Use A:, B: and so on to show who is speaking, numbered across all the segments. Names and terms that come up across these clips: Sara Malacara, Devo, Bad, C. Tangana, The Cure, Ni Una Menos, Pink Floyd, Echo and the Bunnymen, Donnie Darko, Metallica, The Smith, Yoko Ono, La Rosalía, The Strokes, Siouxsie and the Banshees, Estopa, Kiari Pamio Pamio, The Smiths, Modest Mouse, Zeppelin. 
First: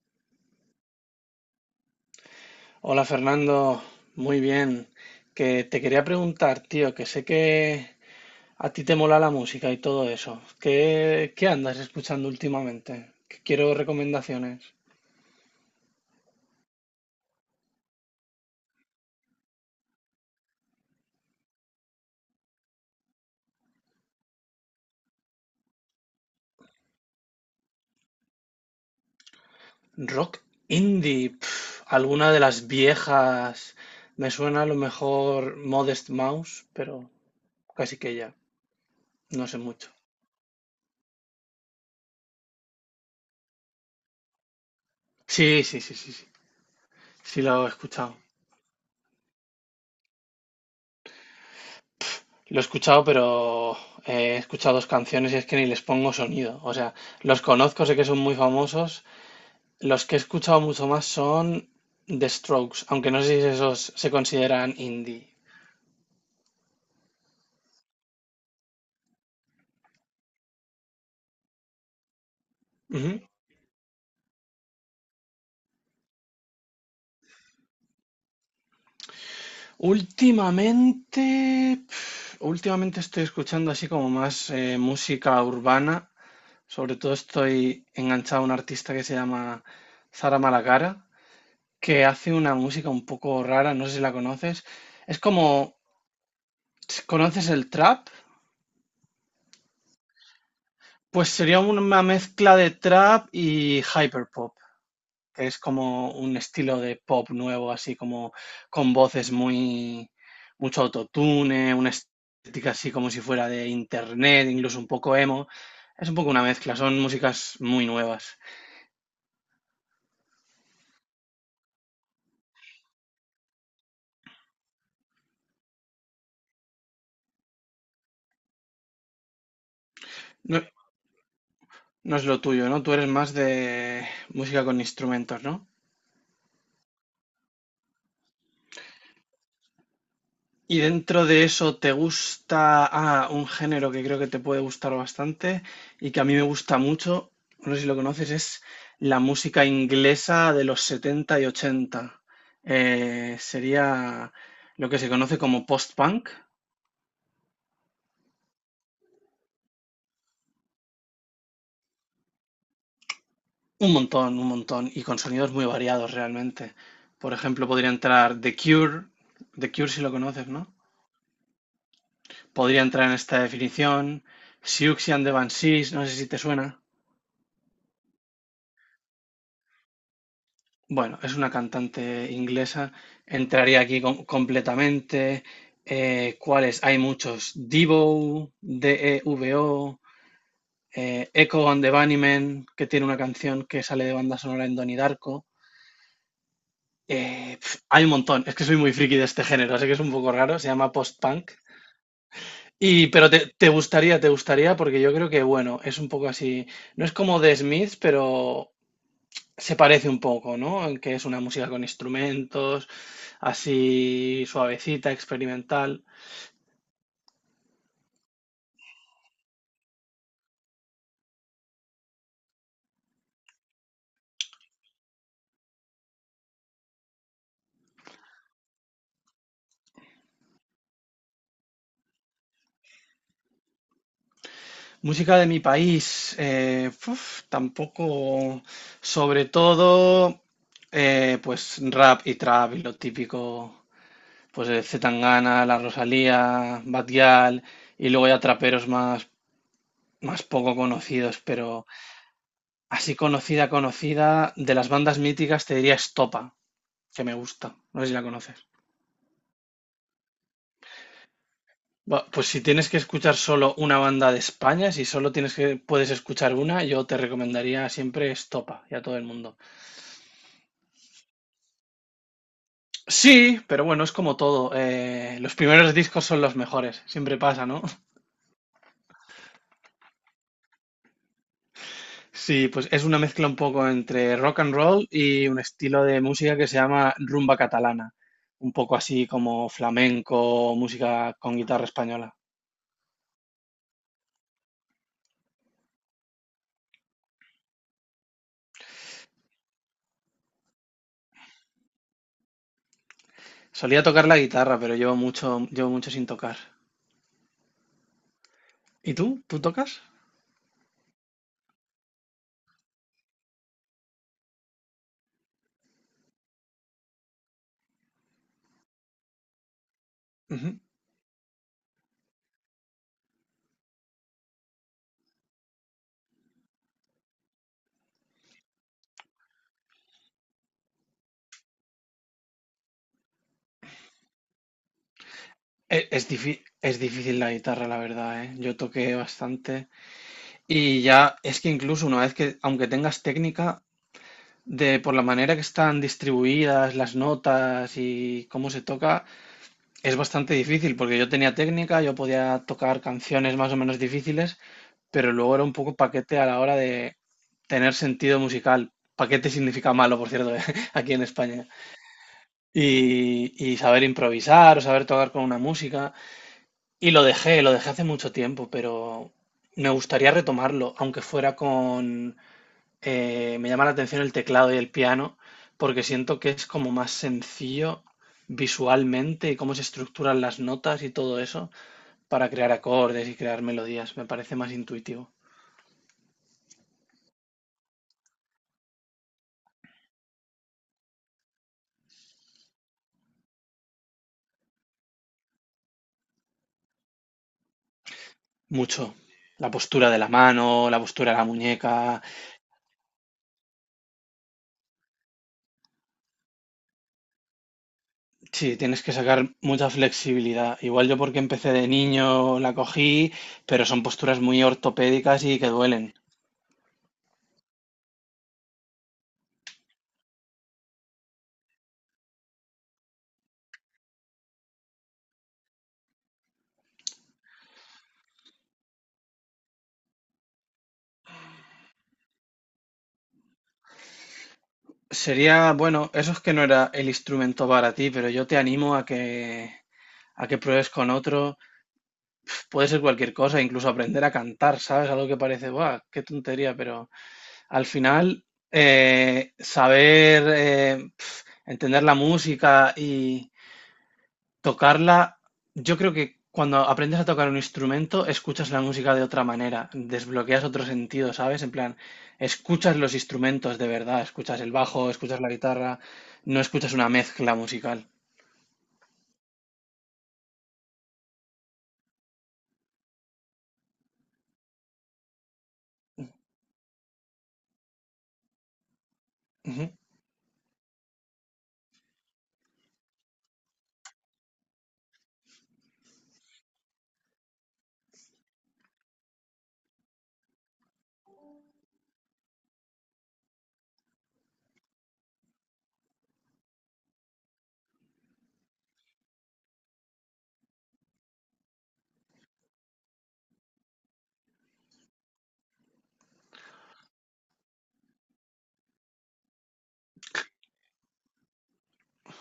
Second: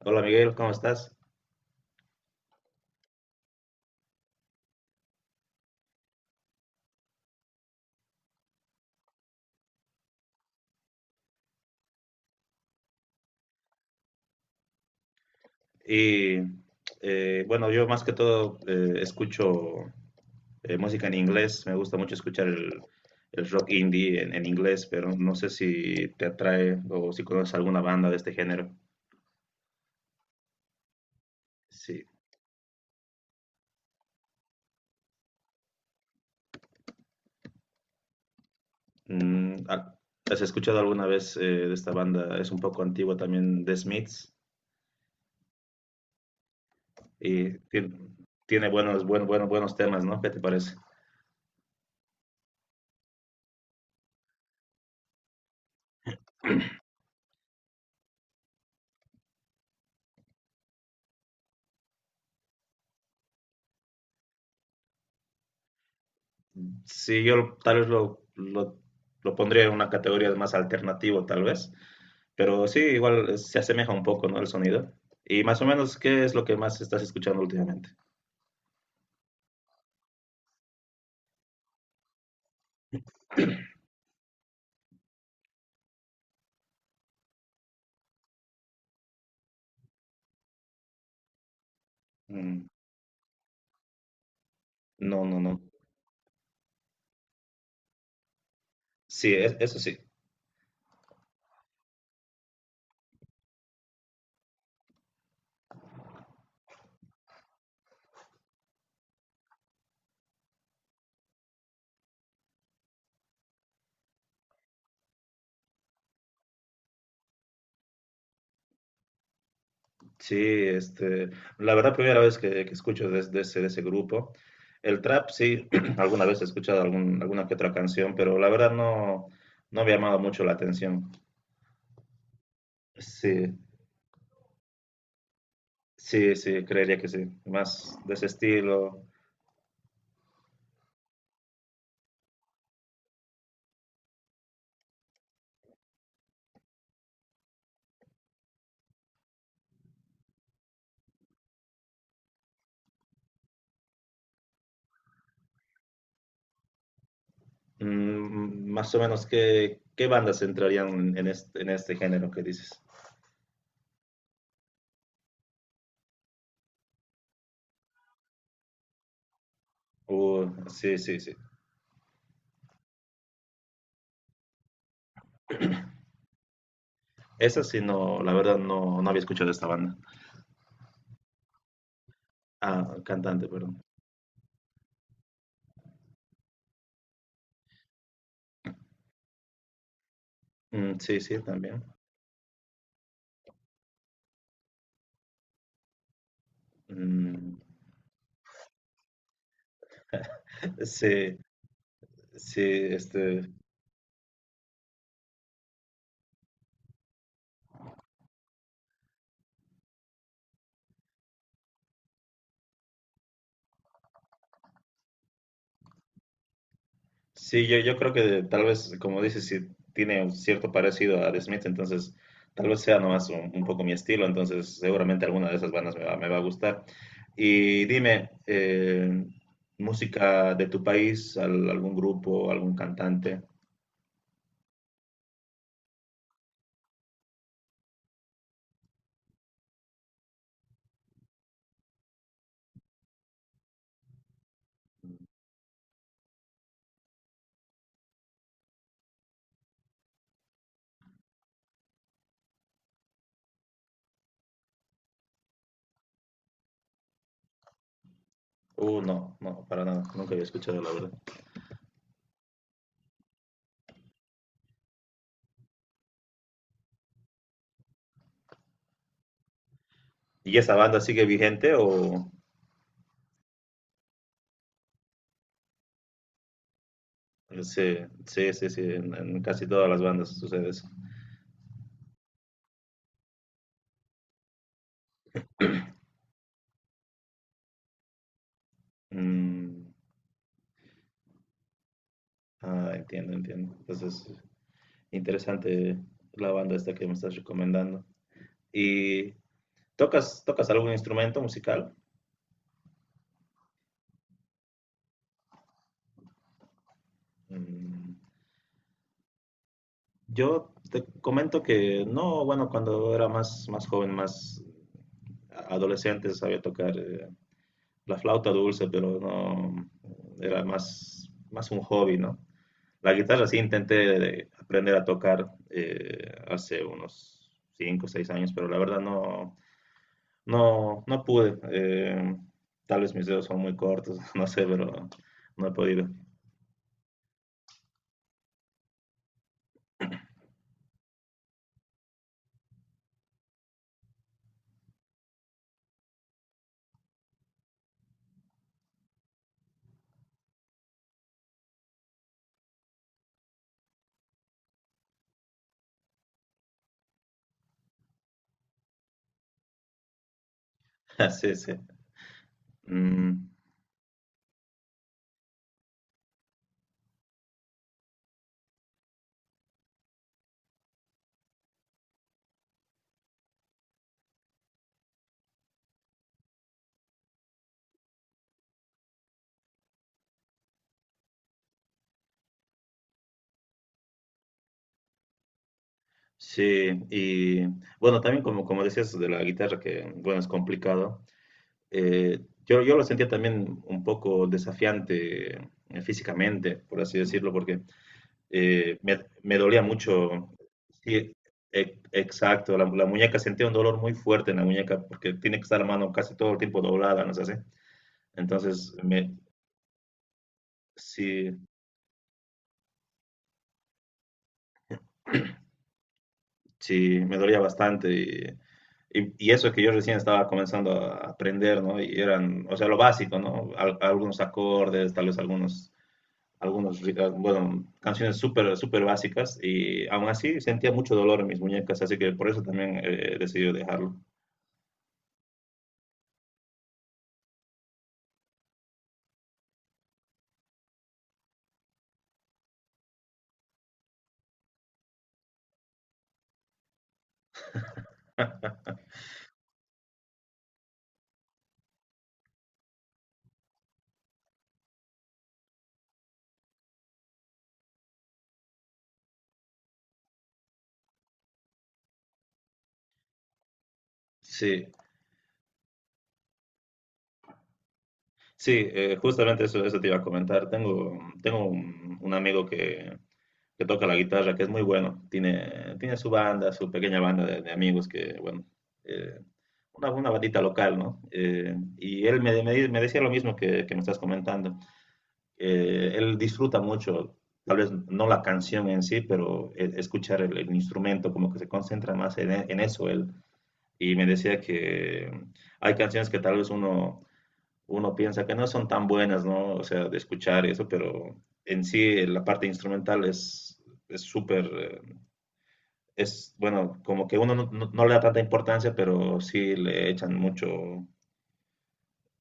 A: Hola Miguel, ¿cómo estás?
B: Hola Fernando, muy bien. Que te quería preguntar, tío, que sé que a ti te mola la música y todo eso. ¿Qué andas escuchando últimamente? Que quiero recomendaciones.
A: Y bueno, yo más que todo escucho música en inglés. Me gusta mucho escuchar el rock indie en inglés, pero no sé si te atrae o si conoces alguna banda de este género.
B: Rock indie, pf,
A: Sí.
B: alguna de las viejas. Me suena a lo mejor Modest Mouse, pero casi que ya, no sé
A: Mm,
B: mucho.
A: ah, ¿has escuchado alguna vez de esta banda? Es un poco antigua también, The Smiths,
B: Sí, sí, sí, sí, sí, sí
A: y
B: lo he
A: tiene,
B: escuchado.
A: tiene buenos temas, ¿no? ¿Qué te parece?
B: Lo he escuchado, pero he escuchado dos canciones y es que ni les pongo sonido. O sea, los conozco, sé que son muy famosos. Los que he escuchado mucho más son The Strokes, aunque no sé si esos se consideran indie.
A: Sí, yo tal vez lo pondría en una categoría de más alternativo, tal vez. Pero sí,
B: Ujú.
A: igual se asemeja un poco, ¿no? El sonido. Y más o menos, ¿qué es lo que más estás escuchando últimamente?
B: Últimamente, pf, últimamente estoy escuchando así como más música urbana. Sobre todo estoy enganchado a un artista que se llama Sara Malacara, que hace una
A: Mm,
B: música un poco rara, no sé si la conoces. Es
A: no.
B: como, ¿conoces el trap?
A: Sí, eso sí.
B: Pues sería una mezcla de trap y hyperpop, que es como un estilo de pop nuevo, así como con voces muy, mucho autotune, una estética así como si fuera de internet, incluso un poco emo. Es un poco una mezcla, son músicas muy nuevas.
A: Sí, este, la verdad, primera vez que escucho de ese grupo. El trap, sí, alguna vez he escuchado alguna que otra canción, pero la verdad no me ha llamado mucho la
B: No,
A: atención.
B: no es lo tuyo, ¿no? Tú eres más
A: Sí,
B: de música con instrumentos, ¿no?
A: sí, creería que sí. Más de ese estilo.
B: Y dentro de eso, ¿te gusta ah, un género que creo que te puede gustar bastante y que a mí me gusta mucho? No sé si lo conoces, es la música inglesa de los 70 y 80. Sería lo que se conoce como post-punk.
A: Mm, más o menos, ¿ qué bandas entrarían en este género que dices?
B: Un montón, y con sonidos muy variados realmente. Por ejemplo, podría entrar The Cure, The Cure si lo conoces, ¿no?
A: Sí.
B: Podría entrar en esta definición, Siouxsie and the Banshees, no sé si te suena.
A: Esa sí. No, la verdad no, no había escuchado esta banda.
B: Bueno, es una cantante inglesa.
A: Ah, cantante,
B: Entraría
A: perdón.
B: aquí completamente. ¿Cuáles? Hay muchos. Devo, D-E-V-O,
A: Mm, sí,
B: Echo
A: también.
B: and the Bunnymen, que tiene una canción que sale de banda sonora en Donnie Darko.
A: Mm,
B: Pf, hay un montón. Es que soy muy friki de este género, así que es un poco raro. Se llama
A: sí,
B: post-punk.
A: sí,
B: Y, pero
A: este,
B: te, te gustaría, te gustaría, porque yo creo que, bueno, es un poco así. No es como The Smith, pero se parece un poco, ¿no? En que es una música con instrumentos así suavecita, experimental.
A: sí, yo creo que tal vez, como dices, sí tiene un cierto parecido a The Smiths, entonces tal vez sea nomás un poco mi estilo, entonces seguramente alguna de esas bandas me va a gustar. Y dime, música de tu país, algún grupo, algún cantante.
B: Música de mi país, uf, tampoco, sobre todo, pues rap y trap y lo típico, pues de C. Tangana, La Rosalía, Bad y luego ya traperos más, más poco conocidos, pero así conocida, conocida, de las bandas míticas te diría Estopa, que me gusta, no sé si la conoces.
A: No, para nada, nunca había escuchado, la verdad.
B: Va, pues si tienes que escuchar solo una banda de España, si solo tienes que puedes escuchar una, yo te recomendaría siempre Estopa y a todo el mundo.
A: ¿Y esa banda sigue vigente o...?
B: Sí, pero bueno, es como todo. Los primeros discos son los mejores, siempre pasa, ¿no?
A: Sí, sí, sí, sí, en casi todas las bandas sucede eso.
B: Sí, pues es una mezcla un poco entre rock and roll y un estilo de música que se llama rumba catalana, un poco así como
A: Mm,
B: flamenco, música con guitarra española.
A: ah, entiendo, entiendo. Entonces, interesante la banda esta que me estás recomendando. ¿Y tocas algún instrumento musical?
B: Solía tocar la guitarra, pero llevo mucho sin tocar.
A: Mm,
B: ¿Y tú? ¿Tú tocas?
A: yo te comento que no. Bueno, cuando era más joven, más adolescente, sabía tocar la flauta dulce, pero no, era más un hobby, ¿no? La guitarra sí intenté aprender a tocar hace unos 5 o 6 años, pero la verdad no pude. Tal vez mis dedos son muy cortos, no sé, pero no he podido.
B: Es difícil la guitarra, la verdad, ¿eh? Yo toqué bastante y ya es que incluso una vez que, aunque tengas técnica, de por la manera que están distribuidas las notas y cómo se toca, es bastante difícil porque yo tenía técnica, yo podía tocar canciones más o menos difíciles, pero luego era un poco paquete a la hora de tener sentido musical. Paquete significa malo, por cierto, aquí en
A: Sí,
B: España.
A: sí. Mm,
B: Y saber improvisar o saber tocar con una música. Y lo dejé hace mucho tiempo, pero me gustaría retomarlo, aunque fuera con... Me llama la atención el teclado y el piano, porque siento que es como más sencillo visualmente y cómo se estructuran las notas y todo eso para crear acordes y crear melodías. Me parece más intuitivo.
A: sí, y bueno, también como, como decías de la guitarra, que bueno, es complicado. Yo lo sentía también un poco desafiante físicamente, por así decirlo, porque
B: Mucho.
A: me
B: La
A: dolía
B: postura de la
A: mucho.
B: mano, la postura
A: Sí,
B: de la muñeca.
A: exacto, la muñeca sentía un dolor muy fuerte en la muñeca porque tiene que estar la mano casi todo el tiempo doblada, ¿no es así?
B: Sí,
A: Entonces,
B: tienes que sacar mucha flexibilidad. Igual yo porque
A: sí,
B: empecé de niño la cogí, pero son posturas muy ortopédicas y que duelen.
A: sí, me dolía bastante y eso que yo recién estaba comenzando a aprender, ¿no? Y eran, o sea, lo básico, ¿no? Algunos acordes, tal vez bueno, canciones súper, súper básicas y aún así sentía mucho dolor en mis muñecas, así que por eso también decidí dejarlo.
B: Sería, bueno, eso es que no era el instrumento para ti, pero yo te animo a a que pruebes con otro. Puede ser cualquier cosa, incluso aprender a cantar, ¿sabes? Algo que parece, ¡guau! ¡Qué tontería! Pero al final, saber eh, entender la música, tocarla, yo creo que cuando aprendes a tocar un instrumento, escuchas la música de otra manera, desbloqueas otro sentido, ¿sabes? En plan, escuchas los instrumentos de verdad, escuchas el
A: Sí,
B: bajo, escuchas la guitarra, no escuchas una mezcla musical.
A: sí, justamente eso, eso te iba a comentar. Tengo un amigo que toca la guitarra, que es muy bueno. Tiene su banda, su pequeña banda de amigos, que bueno, eh,
B: Ujú.
A: una bandita local, ¿no? Y él me decía lo mismo que me estás comentando. Él disfruta mucho, tal vez no la canción en sí, pero escuchar el instrumento, como que se concentra más en eso él. Y me decía que hay canciones que tal vez uno piensa que no son tan buenas, ¿no? O sea, de escuchar y eso, pero en sí la parte instrumental es súper, es bueno, como que uno no le da tanta importancia, pero sí le echan mucho,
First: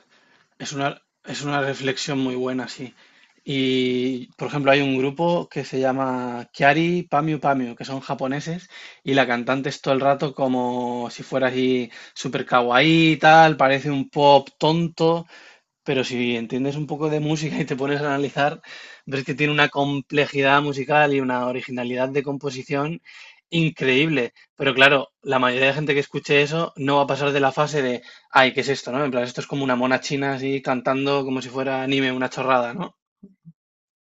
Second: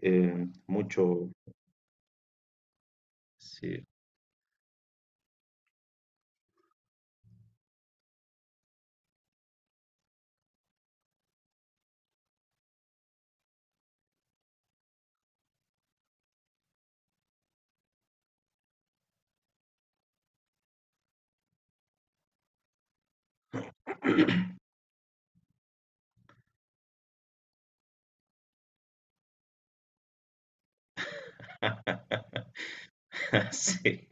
A: eh,
B: Es una,
A: mucho,
B: es una reflexión muy buena, sí.
A: sí.
B: Y, por ejemplo, hay un grupo que se llama Kiari Pamio Pamio, que son japoneses, y la cantante es todo el rato como si fuera así super kawaii y tal, parece un pop tonto. Pero si entiendes un poco de música y te pones a analizar, ves que tiene una complejidad musical y una originalidad de composición increíble. Pero claro, la mayoría de gente que escuche eso no va a pasar de la fase de, ay, ¿qué es esto, no? En plan, esto es como una mona china así cantando como si fuera anime, una chorrada, ¿no?
A: Sí,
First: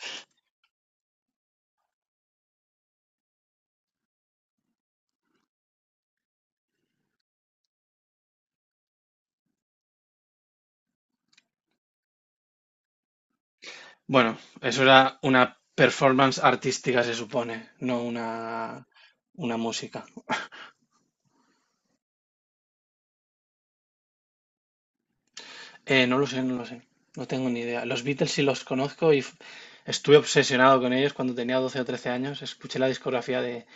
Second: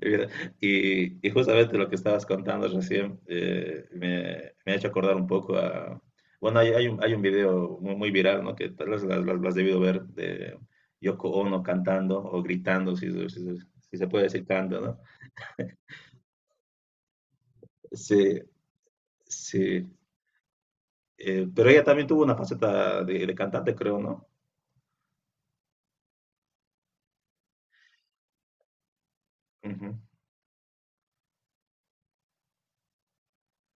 A: mira, y justamente lo que estabas contando recién me ha hecho acordar un poco a... Bueno, hay un video muy, muy viral, ¿no? Que tal vez lo has debido ver, de Yoko Ono cantando o gritando, si, si se si se puede
B: Bueno,
A: decir canto,
B: eso
A: ¿no?
B: era una performance artística, se supone, no
A: Sí,
B: una, una
A: sí.
B: música.
A: Pero ella también tuvo una faceta de cantante, creo, ¿no?
B: No lo sé, no lo sé. No tengo ni idea. Los Beatles sí los conozco y estuve obsesionado con ellos cuando tenía 12 o 13 años. Escuché la discografía de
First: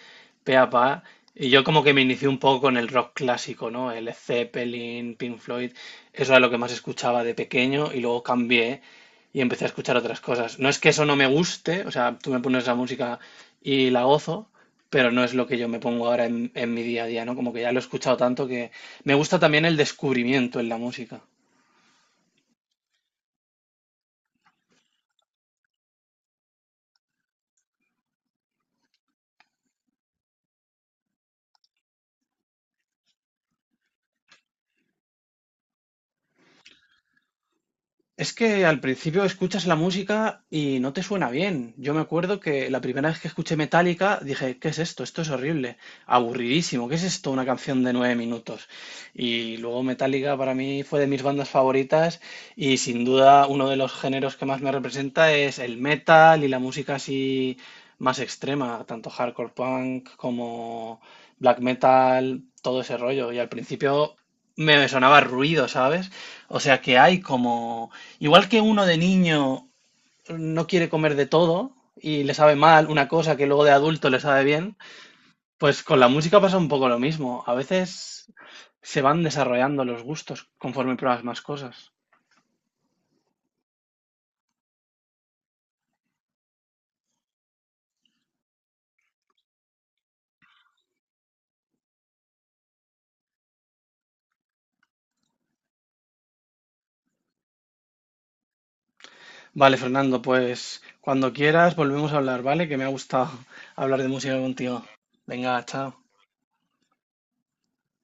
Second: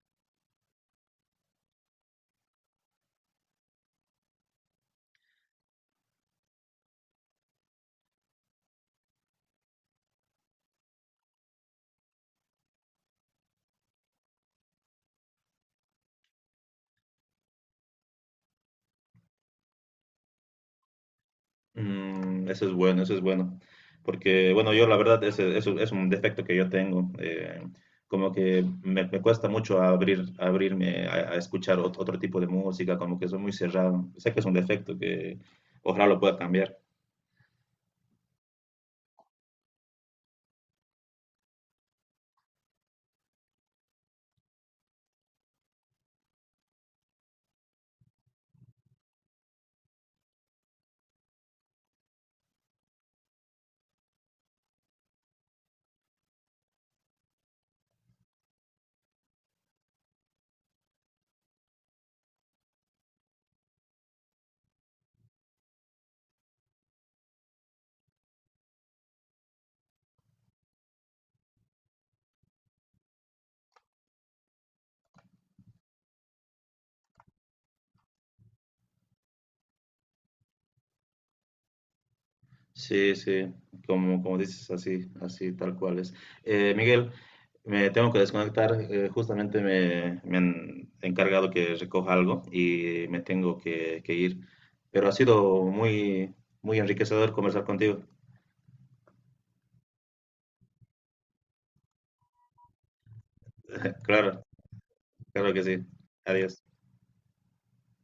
B: pe a pa y yo como que me inicié un poco con el rock clásico, ¿no? El Zeppelin, Pink Floyd. Eso era lo que más escuchaba de pequeño y luego cambié y empecé a escuchar otras cosas. No es que eso no me guste, o sea, tú me pones la música y la gozo, pero no es lo que yo me pongo ahora en mi día a día, ¿no? Como que ya lo he escuchado tanto que me gusta también el descubrimiento en la música.
A: Mm, eso es bueno, eso es bueno. Porque bueno, yo la verdad, eso es un defecto que yo tengo. Como que me cuesta mucho abrirme a escuchar otro tipo de música, como que soy muy cerrado. Sé que es un defecto que ojalá lo pueda cambiar.
B: Es que al principio escuchas la música y no te suena bien. Yo me acuerdo que la primera vez que escuché Metallica dije, ¿qué es esto? Esto es horrible, aburridísimo, ¿qué es esto? Una canción de 9 minutos. Y luego Metallica para mí fue de mis bandas favoritas y sin duda uno de los géneros que más me representa es el metal y la música así más extrema, tanto hardcore punk como black metal, todo ese rollo. Y al principio me sonaba ruido, ¿sabes? O sea que hay como, igual que uno de niño no quiere comer de todo y le sabe mal una cosa que luego de adulto le sabe bien, pues con la música pasa un poco lo mismo. A veces se van desarrollando los gustos conforme pruebas más cosas.
A: Sí, sí, como, como dices, así, así, tal cual es. Miguel, me tengo que desconectar. Eh, justamente me han encargado que recoja algo y me tengo que ir, pero ha sido muy, muy enriquecedor conversar contigo.
B: Vale, Fernando, pues cuando quieras volvemos a hablar, ¿vale? Que me ha gustado hablar de música
A: Claro,
B: contigo.
A: claro que
B: Venga,
A: sí.
B: chao.
A: Adiós.